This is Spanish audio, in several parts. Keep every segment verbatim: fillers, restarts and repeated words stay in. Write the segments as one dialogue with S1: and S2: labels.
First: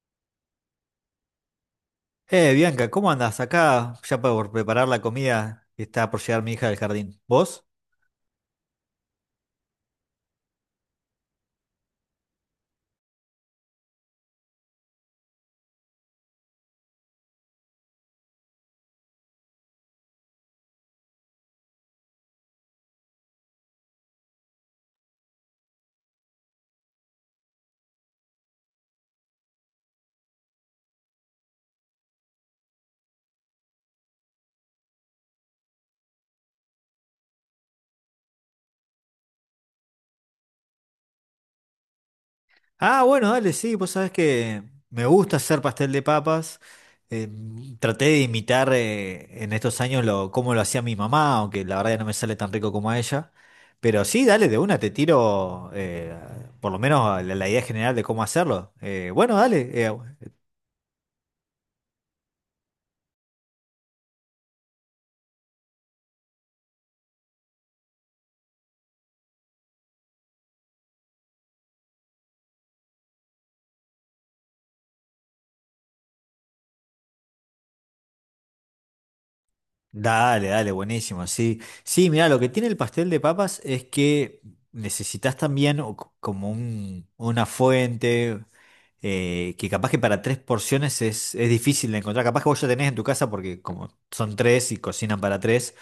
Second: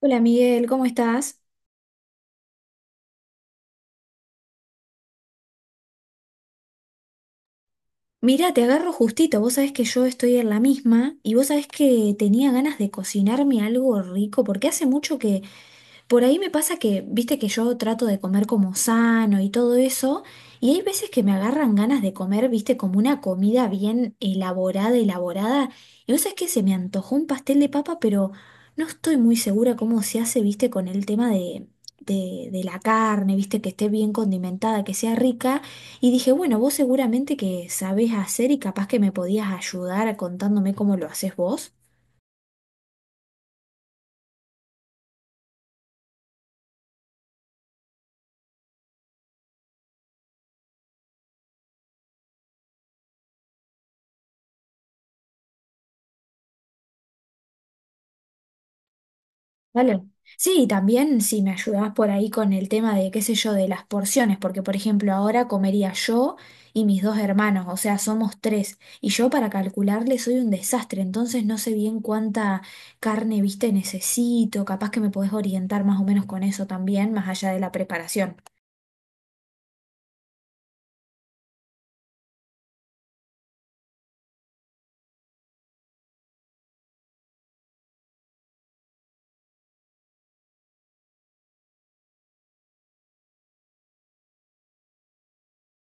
S1: Hola, Miguel, ¿cómo estás?
S2: Eh, Bianca, ¿cómo andás? Acá ya por preparar la comida que está por llegar mi hija del jardín. ¿Vos?
S1: Mira, te agarro justito, vos sabés que yo estoy en la misma y vos sabés que tenía ganas de cocinarme algo rico porque hace mucho que... Por ahí me pasa que, viste que yo trato de comer como sano y todo eso, y hay veces que me agarran ganas de comer, viste, como una comida bien elaborada, elaborada, y vos sabés que se me antojó un pastel de papa, pero no estoy muy segura cómo se hace, viste, con el tema de, de, de la carne, viste, que esté bien condimentada, que sea rica, y dije, bueno, vos seguramente que sabés hacer y capaz que me podías ayudar contándome cómo lo haces vos.
S2: Ah, bueno, dale, sí, vos sabés que me gusta hacer pastel de papas. Eh, Traté de imitar eh, en estos años lo, cómo lo hacía mi mamá, aunque la verdad ya no me sale tan rico como a ella. Pero sí, dale, de una te tiro eh, por lo menos la, la idea general de cómo hacerlo. Eh, bueno, dale, eh,
S1: Vale. Sí, y también si me ayudás por ahí con el tema de, qué sé yo, de las porciones, porque por ejemplo ahora comería yo y mis dos hermanos, o sea, somos tres, y yo para calcularle soy un desastre, entonces no sé bien cuánta carne, viste, necesito, capaz que me podés orientar más o menos con eso también, más allá de la preparación.
S2: Dale, dale, buenísimo, sí. Sí, mira, lo que tiene el pastel de papas es que necesitas también o c- como un- una fuente, eh, que capaz que para tres porciones es, es difícil de encontrar. Capaz que vos ya tenés en tu casa porque como son tres y cocinan para tres,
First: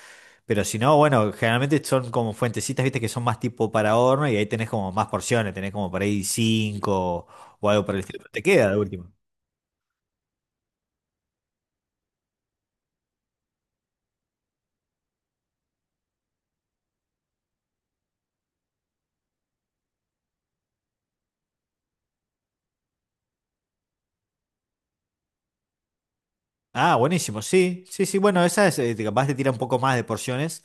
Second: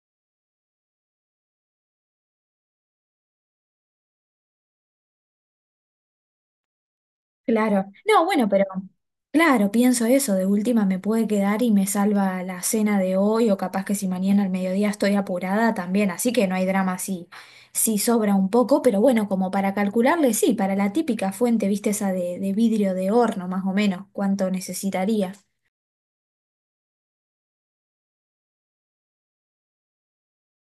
S2: pero si no, bueno, generalmente son como fuentecitas, viste, que son más tipo para horno y ahí tenés como más porciones, tenés como por ahí cinco o
S1: Claro.
S2: algo por el
S1: No,
S2: estilo. Te
S1: bueno, pero
S2: queda de último.
S1: claro, pienso eso, de última me puede quedar y me salva la cena de hoy o capaz que si mañana al mediodía estoy apurada también, así que no hay drama si, si sobra un poco, pero bueno, como para calcularle, sí, para la típica fuente, viste esa de, de vidrio de horno más o menos, cuánto necesitaría.
S2: Ah, buenísimo, sí, sí, sí, bueno, esa es, eh, capaz te tira un poco más de porciones.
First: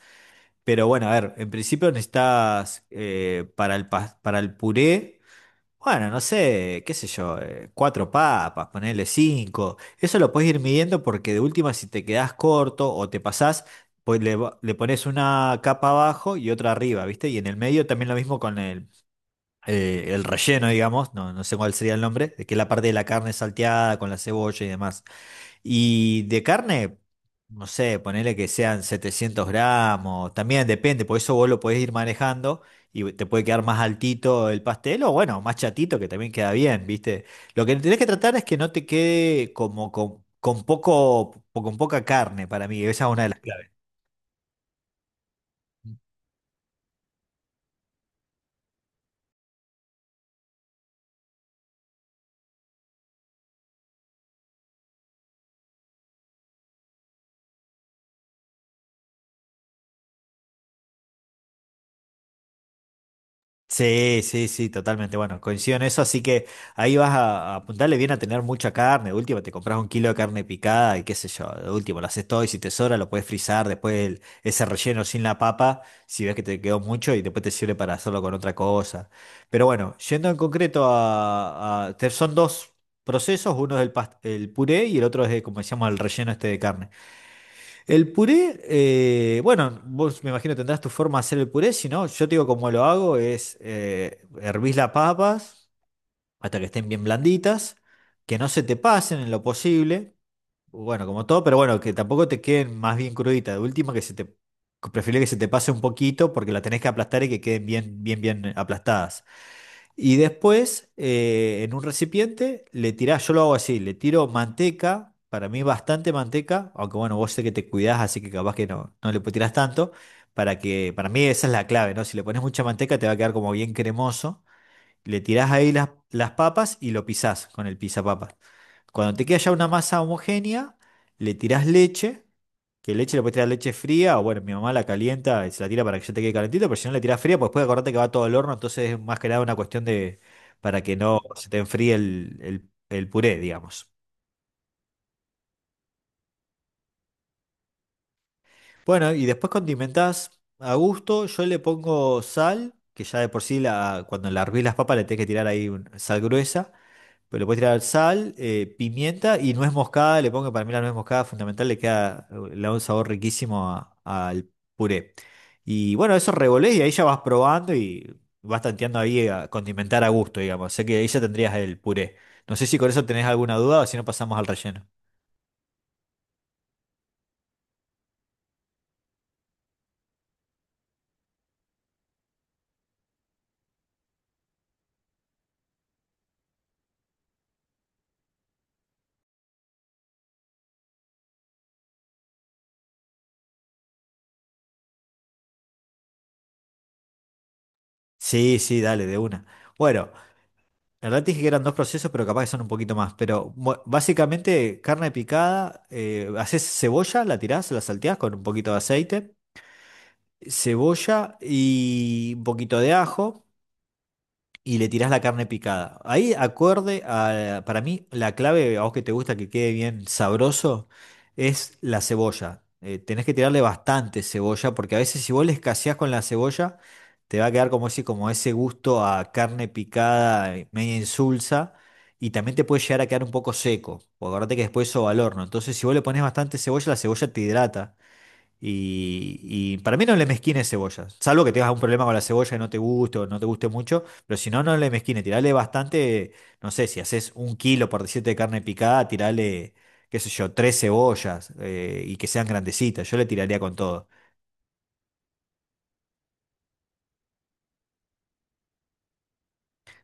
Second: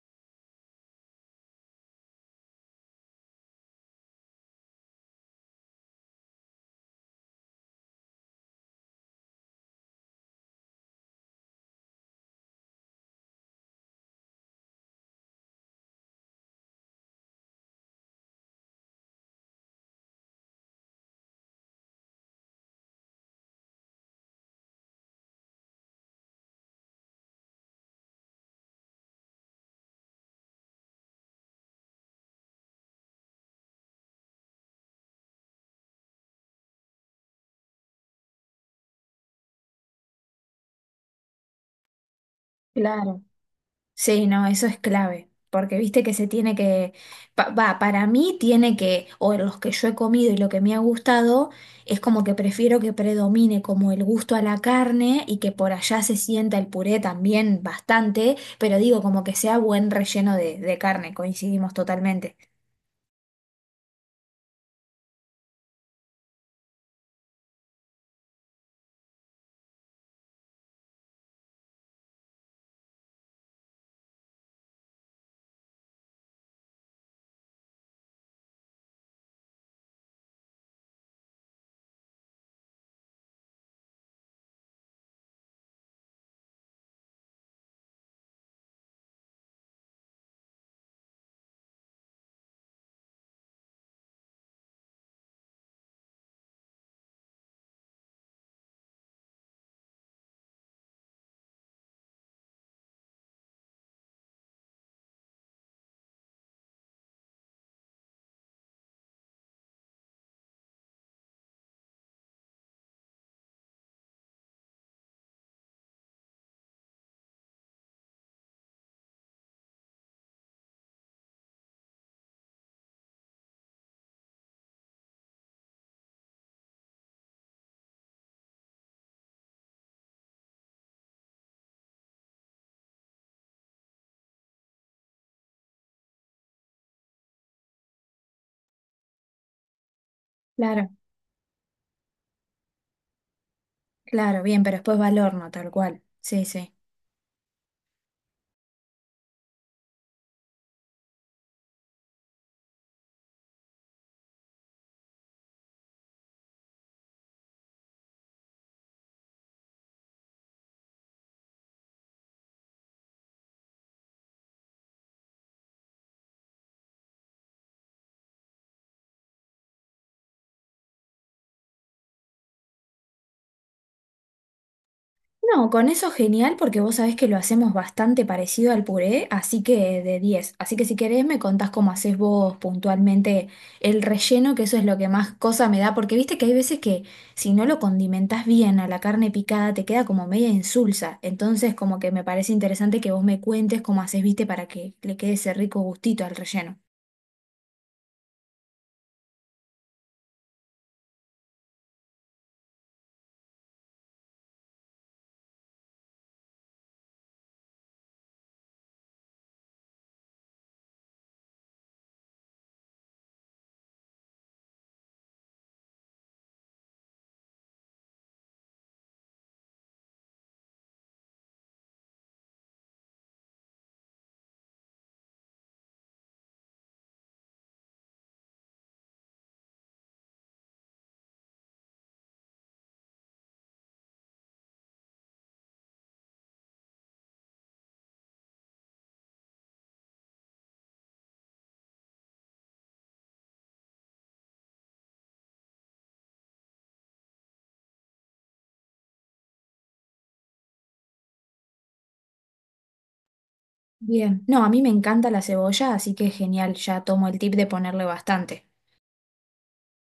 S2: Pero bueno, a ver, en principio necesitas eh, para el, pas- para el puré, bueno, no sé, qué sé yo, eh, cuatro papas, ponerle cinco. Eso lo puedes ir midiendo porque de última si te quedás corto o te pasás, pues le, va- le pones una capa abajo y otra arriba, ¿viste? Y en el medio también lo mismo con el, eh, el relleno, digamos, no, no sé cuál sería el nombre, de que es la parte de la carne salteada con la cebolla y demás. Y de carne, no sé, ponele que sean setecientos gramos, también depende, por eso vos lo podés ir manejando y te puede quedar más altito el pastel o bueno, más chatito que también queda bien, ¿viste? Lo que tenés que tratar es que no te quede como con, con poco, con poca carne para mí, esa es
S1: Claro.
S2: una de las claves.
S1: Sí, no, eso es clave, porque viste que se tiene que, pa- va, para mí tiene que, o los que yo he comido y lo que me ha gustado, es como que prefiero que predomine como el gusto a la carne y que por allá se sienta el puré también bastante, pero digo como que sea buen relleno de, de carne, coincidimos totalmente.
S2: Sí, sí, sí, totalmente. Bueno, coincido en eso, así que ahí vas a, a apuntarle bien a tener mucha carne. De última, te compras un kilo de carne picada y qué sé yo. De última, lo haces todo y si te sobra lo puedes frizar después el- ese relleno sin la papa, si ves que te quedó mucho y después te sirve para hacerlo con otra cosa. Pero bueno, yendo en concreto a, a- te- son dos procesos, uno es el, pas- el puré y el otro es, de, como decíamos, el relleno este de carne. El puré, eh, bueno, vos me imagino tendrás tu forma de hacer el puré, si no, yo te digo cómo lo hago, es eh, hervís las papas hasta que estén bien blanditas, que no se te pasen en lo posible, bueno, como todo, pero bueno, que tampoco te queden más bien cruditas, de última que se te, prefiero que se te pase un poquito porque la tenés que aplastar y que queden bien, bien, bien aplastadas. Y después, eh, en un recipiente, le tirás, yo lo hago así, le tiro manteca, para mí bastante manteca, aunque bueno, vos sé que te cuidás, así que capaz que no, no le tirás tanto, para que, para mí esa es la clave, ¿no? Si le pones mucha manteca te va a quedar como bien cremoso, le tirás ahí las, las papas y lo pisás con el pisapapas. Cuando te queda ya una masa homogénea, le tirás leche, que leche le puedes tirar leche fría, o bueno, mi mamá la calienta y se la tira para que ya te quede calentito, pero si no le tirás fría, pues después acordate que va todo al horno, entonces es más que nada una cuestión de para
S1: Claro,
S2: que no se te enfríe el, el, el puré, digamos.
S1: claro, bien, pero después va al horno, tal cual. Sí, sí.
S2: Bueno, y después condimentás a gusto, yo le pongo sal, que ya de por sí la, cuando la hervís las papas le tenés que tirar ahí un- sal gruesa. Pero le puedes tirar sal, eh, pimienta y nuez moscada. Le pongo para mí la nuez moscada fundamental, le queda, eh, le da un sabor riquísimo a- al puré. Y bueno, eso revolés y ahí ya vas probando y vas tanteando ahí a condimentar a gusto, digamos. Sé que ahí ya tendrías el puré. No sé si con eso tenés alguna duda o si no pasamos al relleno.
S1: No, con eso genial porque vos sabés que lo hacemos bastante parecido al puré, así que de diez. Así que si querés me contás cómo hacés vos puntualmente el relleno, que eso es lo que más cosa me da, porque viste que hay veces que si no lo condimentás bien a la carne picada te queda como media insulsa. Entonces como que me parece interesante que vos me cuentes cómo hacés, viste, para que le quede ese rico gustito al relleno.
S2: Sí, sí, dale, de una. Bueno, en realidad te dije que eran dos procesos, pero capaz que son un poquito más. Pero bu- básicamente, carne picada, eh, haces cebolla, la tirás, la salteás con un poquito de aceite. Cebolla y un poquito de ajo y le tirás la carne picada. Ahí acorde a, para mí, la clave, a vos que te gusta que quede bien sabroso, es la cebolla. Eh, tenés que tirarle bastante cebolla porque a veces si vos le escaseás con la cebolla, te va a quedar como ese, como ese gusto a carne picada, eh, media insulsa. Y también te puede llegar a quedar un poco seco, porque acordate que después eso va al horno. Entonces, si vos le pones bastante cebolla, la cebolla te hidrata. Y, y para mí no le mezquines cebollas, salvo que tengas un problema con la cebolla y no te guste o no te guste mucho, pero si no, no le mezquines, tirale bastante, no sé, si haces un kilo por diecisiete de carne picada, tirale, qué sé yo, tres cebollas eh, y que sean grandecitas, yo le tiraría con todo.
S1: Bien. No, a mí me encanta la cebolla, así que genial, ya tomo el tip de ponerle bastante.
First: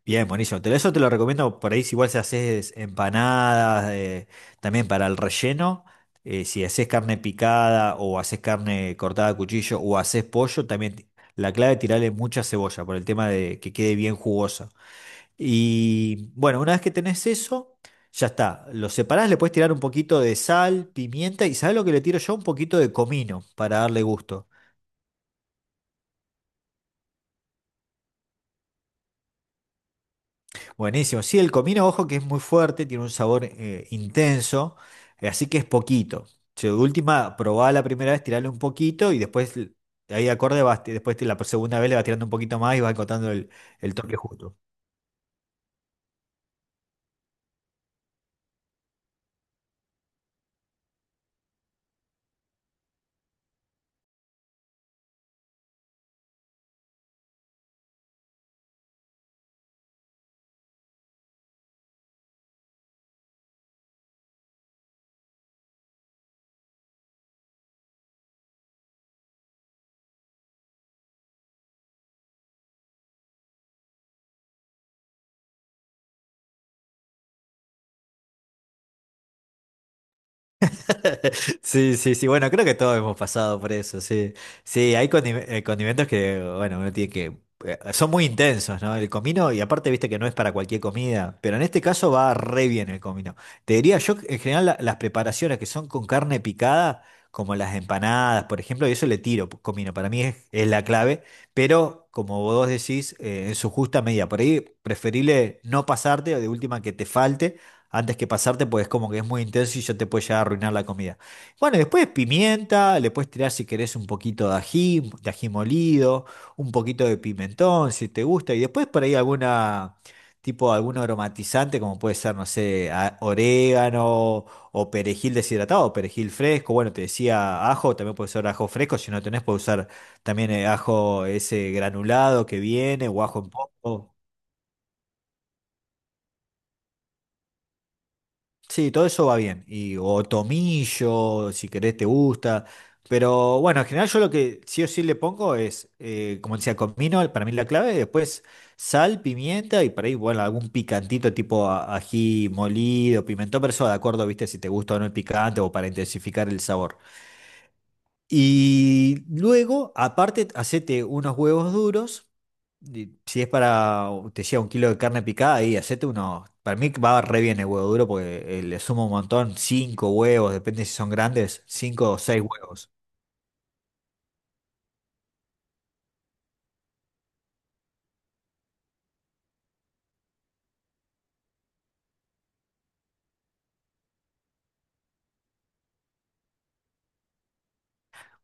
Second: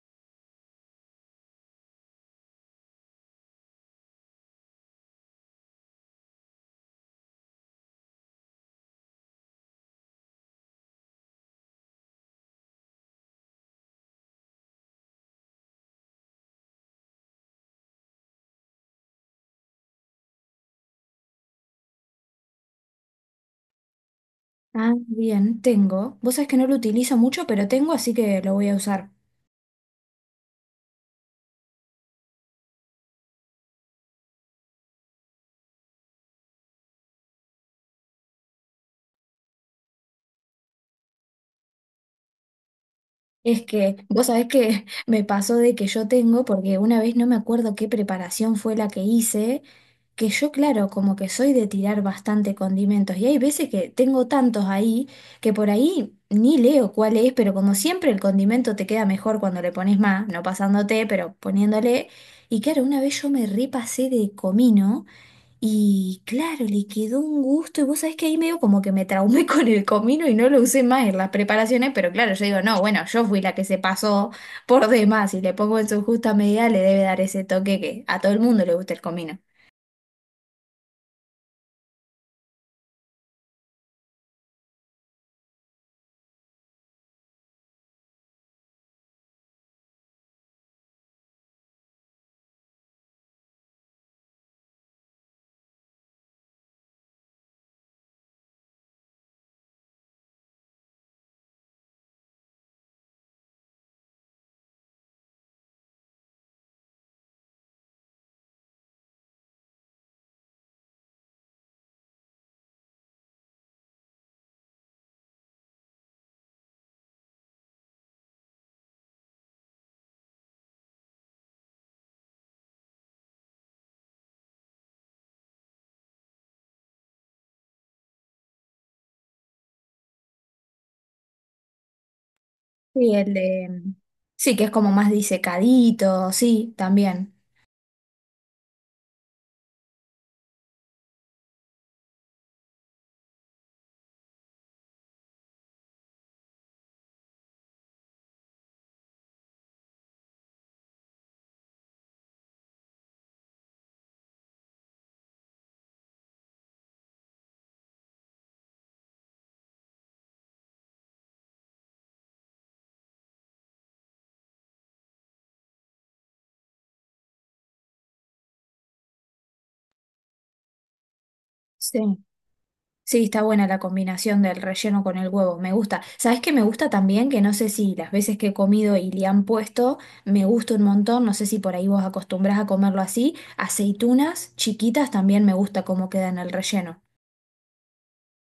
S2: Bien, buenísimo. Te- Eso te lo recomiendo por ahí si igual si haces empanadas, eh, también para el relleno. Eh, si haces carne picada o haces carne cortada a cuchillo o haces pollo, también ti- la clave es tirarle mucha cebolla por el tema de que quede bien jugosa. Y bueno, una vez que tenés eso, ya está. Lo separás, le puedes tirar un poquito de sal, pimienta y ¿sabés lo que le tiro yo? Un poquito de comino para darle gusto.
S1: Ah, bien, tengo. Vos sabés que no lo utilizo mucho, pero tengo, así que lo voy a usar.
S2: Buenísimo. Sí, el comino, ojo, que es muy fuerte, tiene un sabor eh, intenso, eh, así que es poquito. Si de última, probá la primera vez, tirarle un poquito y después, l- ahí acorde, vas, después te- la segunda vez le vas tirando un poquito más y vas encontrando el,
S1: Es
S2: el
S1: que
S2: toque
S1: vos sabés
S2: justo.
S1: que me pasó de que yo tengo, porque una vez no me acuerdo qué preparación fue la que hice, que yo, claro, como que soy de tirar bastante condimentos y hay veces que tengo tantos ahí que por ahí ni leo cuál es, pero como siempre el condimento te queda mejor cuando le pones más, no pasándote, pero poniéndole. Y claro, una vez yo me repasé de comino. Y claro, le quedó un gusto y vos sabés que ahí medio como que me traumé con el comino y no lo usé más en las preparaciones, pero claro, yo digo, no, bueno, yo fui la que se pasó por demás y le pongo en su justa medida, le debe dar ese toque que a todo el mundo le gusta el comino.
S2: Sí, sí, sí. Bueno, creo que todos hemos pasado por eso, sí. Sí, hay condi- eh, condimentos que, bueno, uno tiene que... eh, Son muy intensos, ¿no? El comino, y aparte, viste que no es para cualquier comida, pero en este caso va re bien el comino. Te diría yo, que, en general, la- las preparaciones que son con carne picada, como las empanadas, por ejemplo, y eso le tiro p- comino, para mí es, es la clave, pero como vos decís, eh, en su justa medida. Por ahí, preferible no pasarte, o de última que te falte antes que pasarte, pues es como que es muy intenso y ya te puede llegar a arruinar la comida. Bueno, y después pimienta, le puedes tirar si querés un poquito de ají, de ají molido, un poquito de pimentón, si te gusta, y después por ahí alguna, tipo algún aromatizante, como puede ser, no sé, a- orégano o perejil deshidratado, o perejil fresco, bueno, te decía ajo, también puede ser ajo fresco, si no tenés, puedes usar también eh, ajo ese granulado que viene
S1: Sí,
S2: o
S1: el
S2: ajo en
S1: de... mm,
S2: polvo.
S1: sí, que es como más disecadito, sí, también.
S2: Sí, todo eso va bien. Y, o tomillo, si querés, te gusta. Pero bueno, en general yo lo que sí o sí le pongo es, eh, como decía, comino, para mí la clave, después sal, pimienta y por ahí, bueno, algún picantito tipo a- ají molido, pimentón, pero eso de acuerdo, viste, si te gusta o no el picante o para intensificar el sabor. Y luego, aparte, hacete unos huevos duros. Y si es para, te decía, un kilo de carne picada, ahí hacete unos. Para mí va re bien el huevo duro porque eh, le sumo un montón. Cinco huevos, depende si son grandes, cinco o
S1: Sí.
S2: seis huevos.
S1: Sí, está buena la combinación del relleno con el huevo, me gusta. ¿Sabes qué me gusta también? Que no sé si las veces que he comido y le han puesto, me gusta un montón, no sé si por ahí vos acostumbrás a comerlo así, aceitunas chiquitas también me gusta cómo queda en el relleno.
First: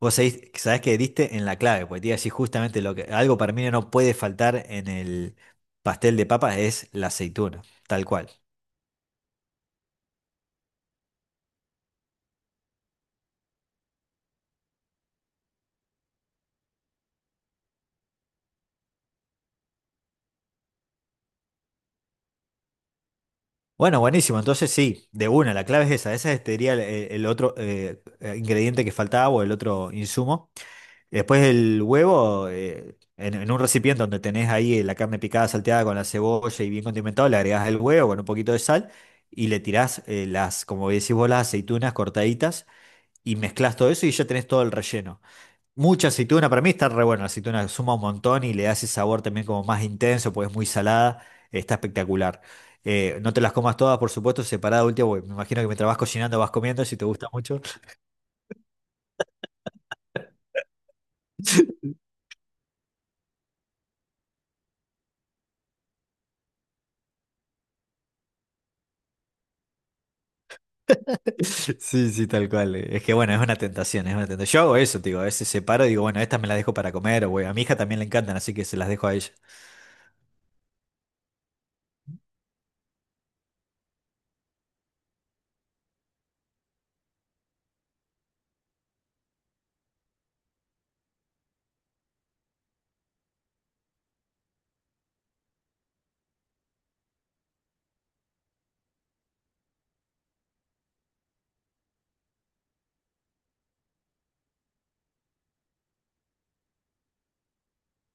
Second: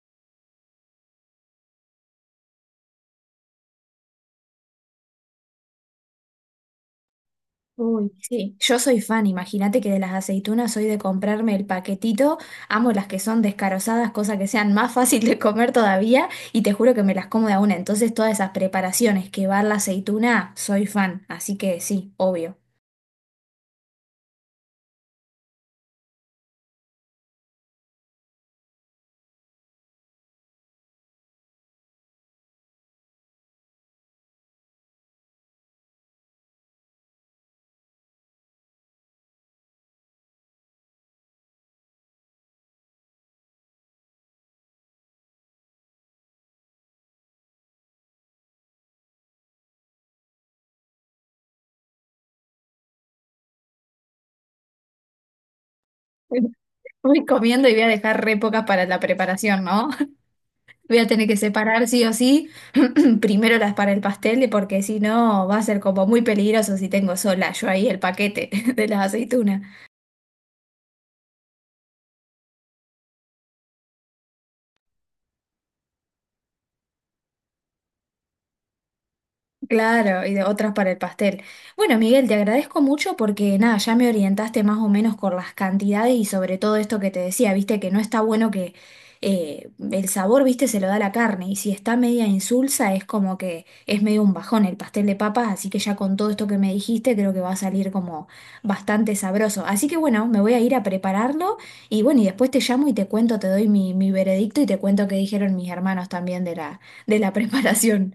S2: Vos sabés, sabés que diste en la clave, porque te iba a decir justamente lo que. Algo para mí no puede faltar en el pastel de papas es la aceituna, tal
S1: Uy,
S2: cual.
S1: sí, yo soy fan, imagínate que de las aceitunas soy de comprarme el paquetito, amo las que son descarozadas, cosa que sean más fácil de comer todavía, y te juro que me las como de a una, entonces todas esas preparaciones que va la aceituna, soy fan, así que sí, obvio.
S2: Bueno, buenísimo. Entonces sí, de una, la clave es esa. Ese es, te el, el otro eh, eh, ingrediente que faltaba o el otro insumo. Después el huevo, eh, en, en un recipiente donde tenés ahí la carne picada, salteada con la cebolla y bien condimentado, le agregás el huevo con un poquito de sal y le tirás eh, las, como decís vos, las aceitunas cortaditas y mezclás todo eso y ya tenés todo el relleno. Mucha aceituna, para mí está re bueno, la aceituna suma un montón y le da ese sabor también como más intenso, porque es muy salada, está espectacular. Eh, no te las comas todas, por supuesto, separada última, porque me imagino que mientras vas cocinando vas comiendo, si te
S1: Voy
S2: gusta mucho.
S1: comiendo y voy a dejar re pocas para la preparación, ¿no? Voy a tener que separar sí o sí, primero las para el pastel, porque si no va a ser como muy peligroso si tengo sola yo ahí el paquete de las aceitunas.
S2: Sí, sí, tal cual. eh. Es que bueno, es una tentación, es una tentación. Yo hago eso, te digo, a veces separo y digo, bueno, estas me las dejo para comer, o bueno, a mi hija también le encantan, así que se las dejo a ella.
S1: Claro, y de otras para el pastel. Bueno, Miguel, te agradezco mucho porque nada, ya me orientaste más o menos con las cantidades y sobre todo esto que te decía, viste que no está bueno que eh, el sabor, viste, se lo da la carne y si está media insulsa es como que es medio un bajón el pastel de papas, así que ya con todo esto que me dijiste creo que va a salir como bastante sabroso. Así que bueno, me voy a ir a prepararlo y bueno, y después te llamo y te cuento, te doy mi, mi veredicto y te cuento qué dijeron mis hermanos también de la, de la preparación.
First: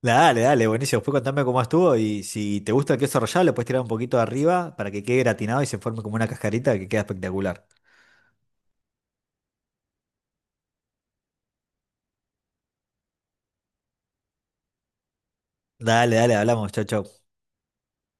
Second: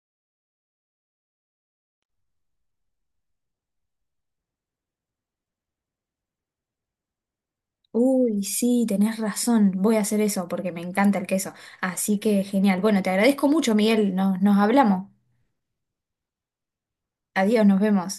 S2: Dale, dale, buenísimo. Después contame cómo estuvo y si te gusta el queso rallado, le puedes tirar un poquito de arriba para que quede gratinado y se forme como una cascarita que queda espectacular.
S1: Uy, sí, tenés razón. Voy a hacer eso porque me encanta el queso. Así que genial. Bueno, te agradezco mucho, Miguel. Nos, nos hablamos.
S2: Dale, dale, hablamos. Chau, chau.
S1: Adiós, nos vemos.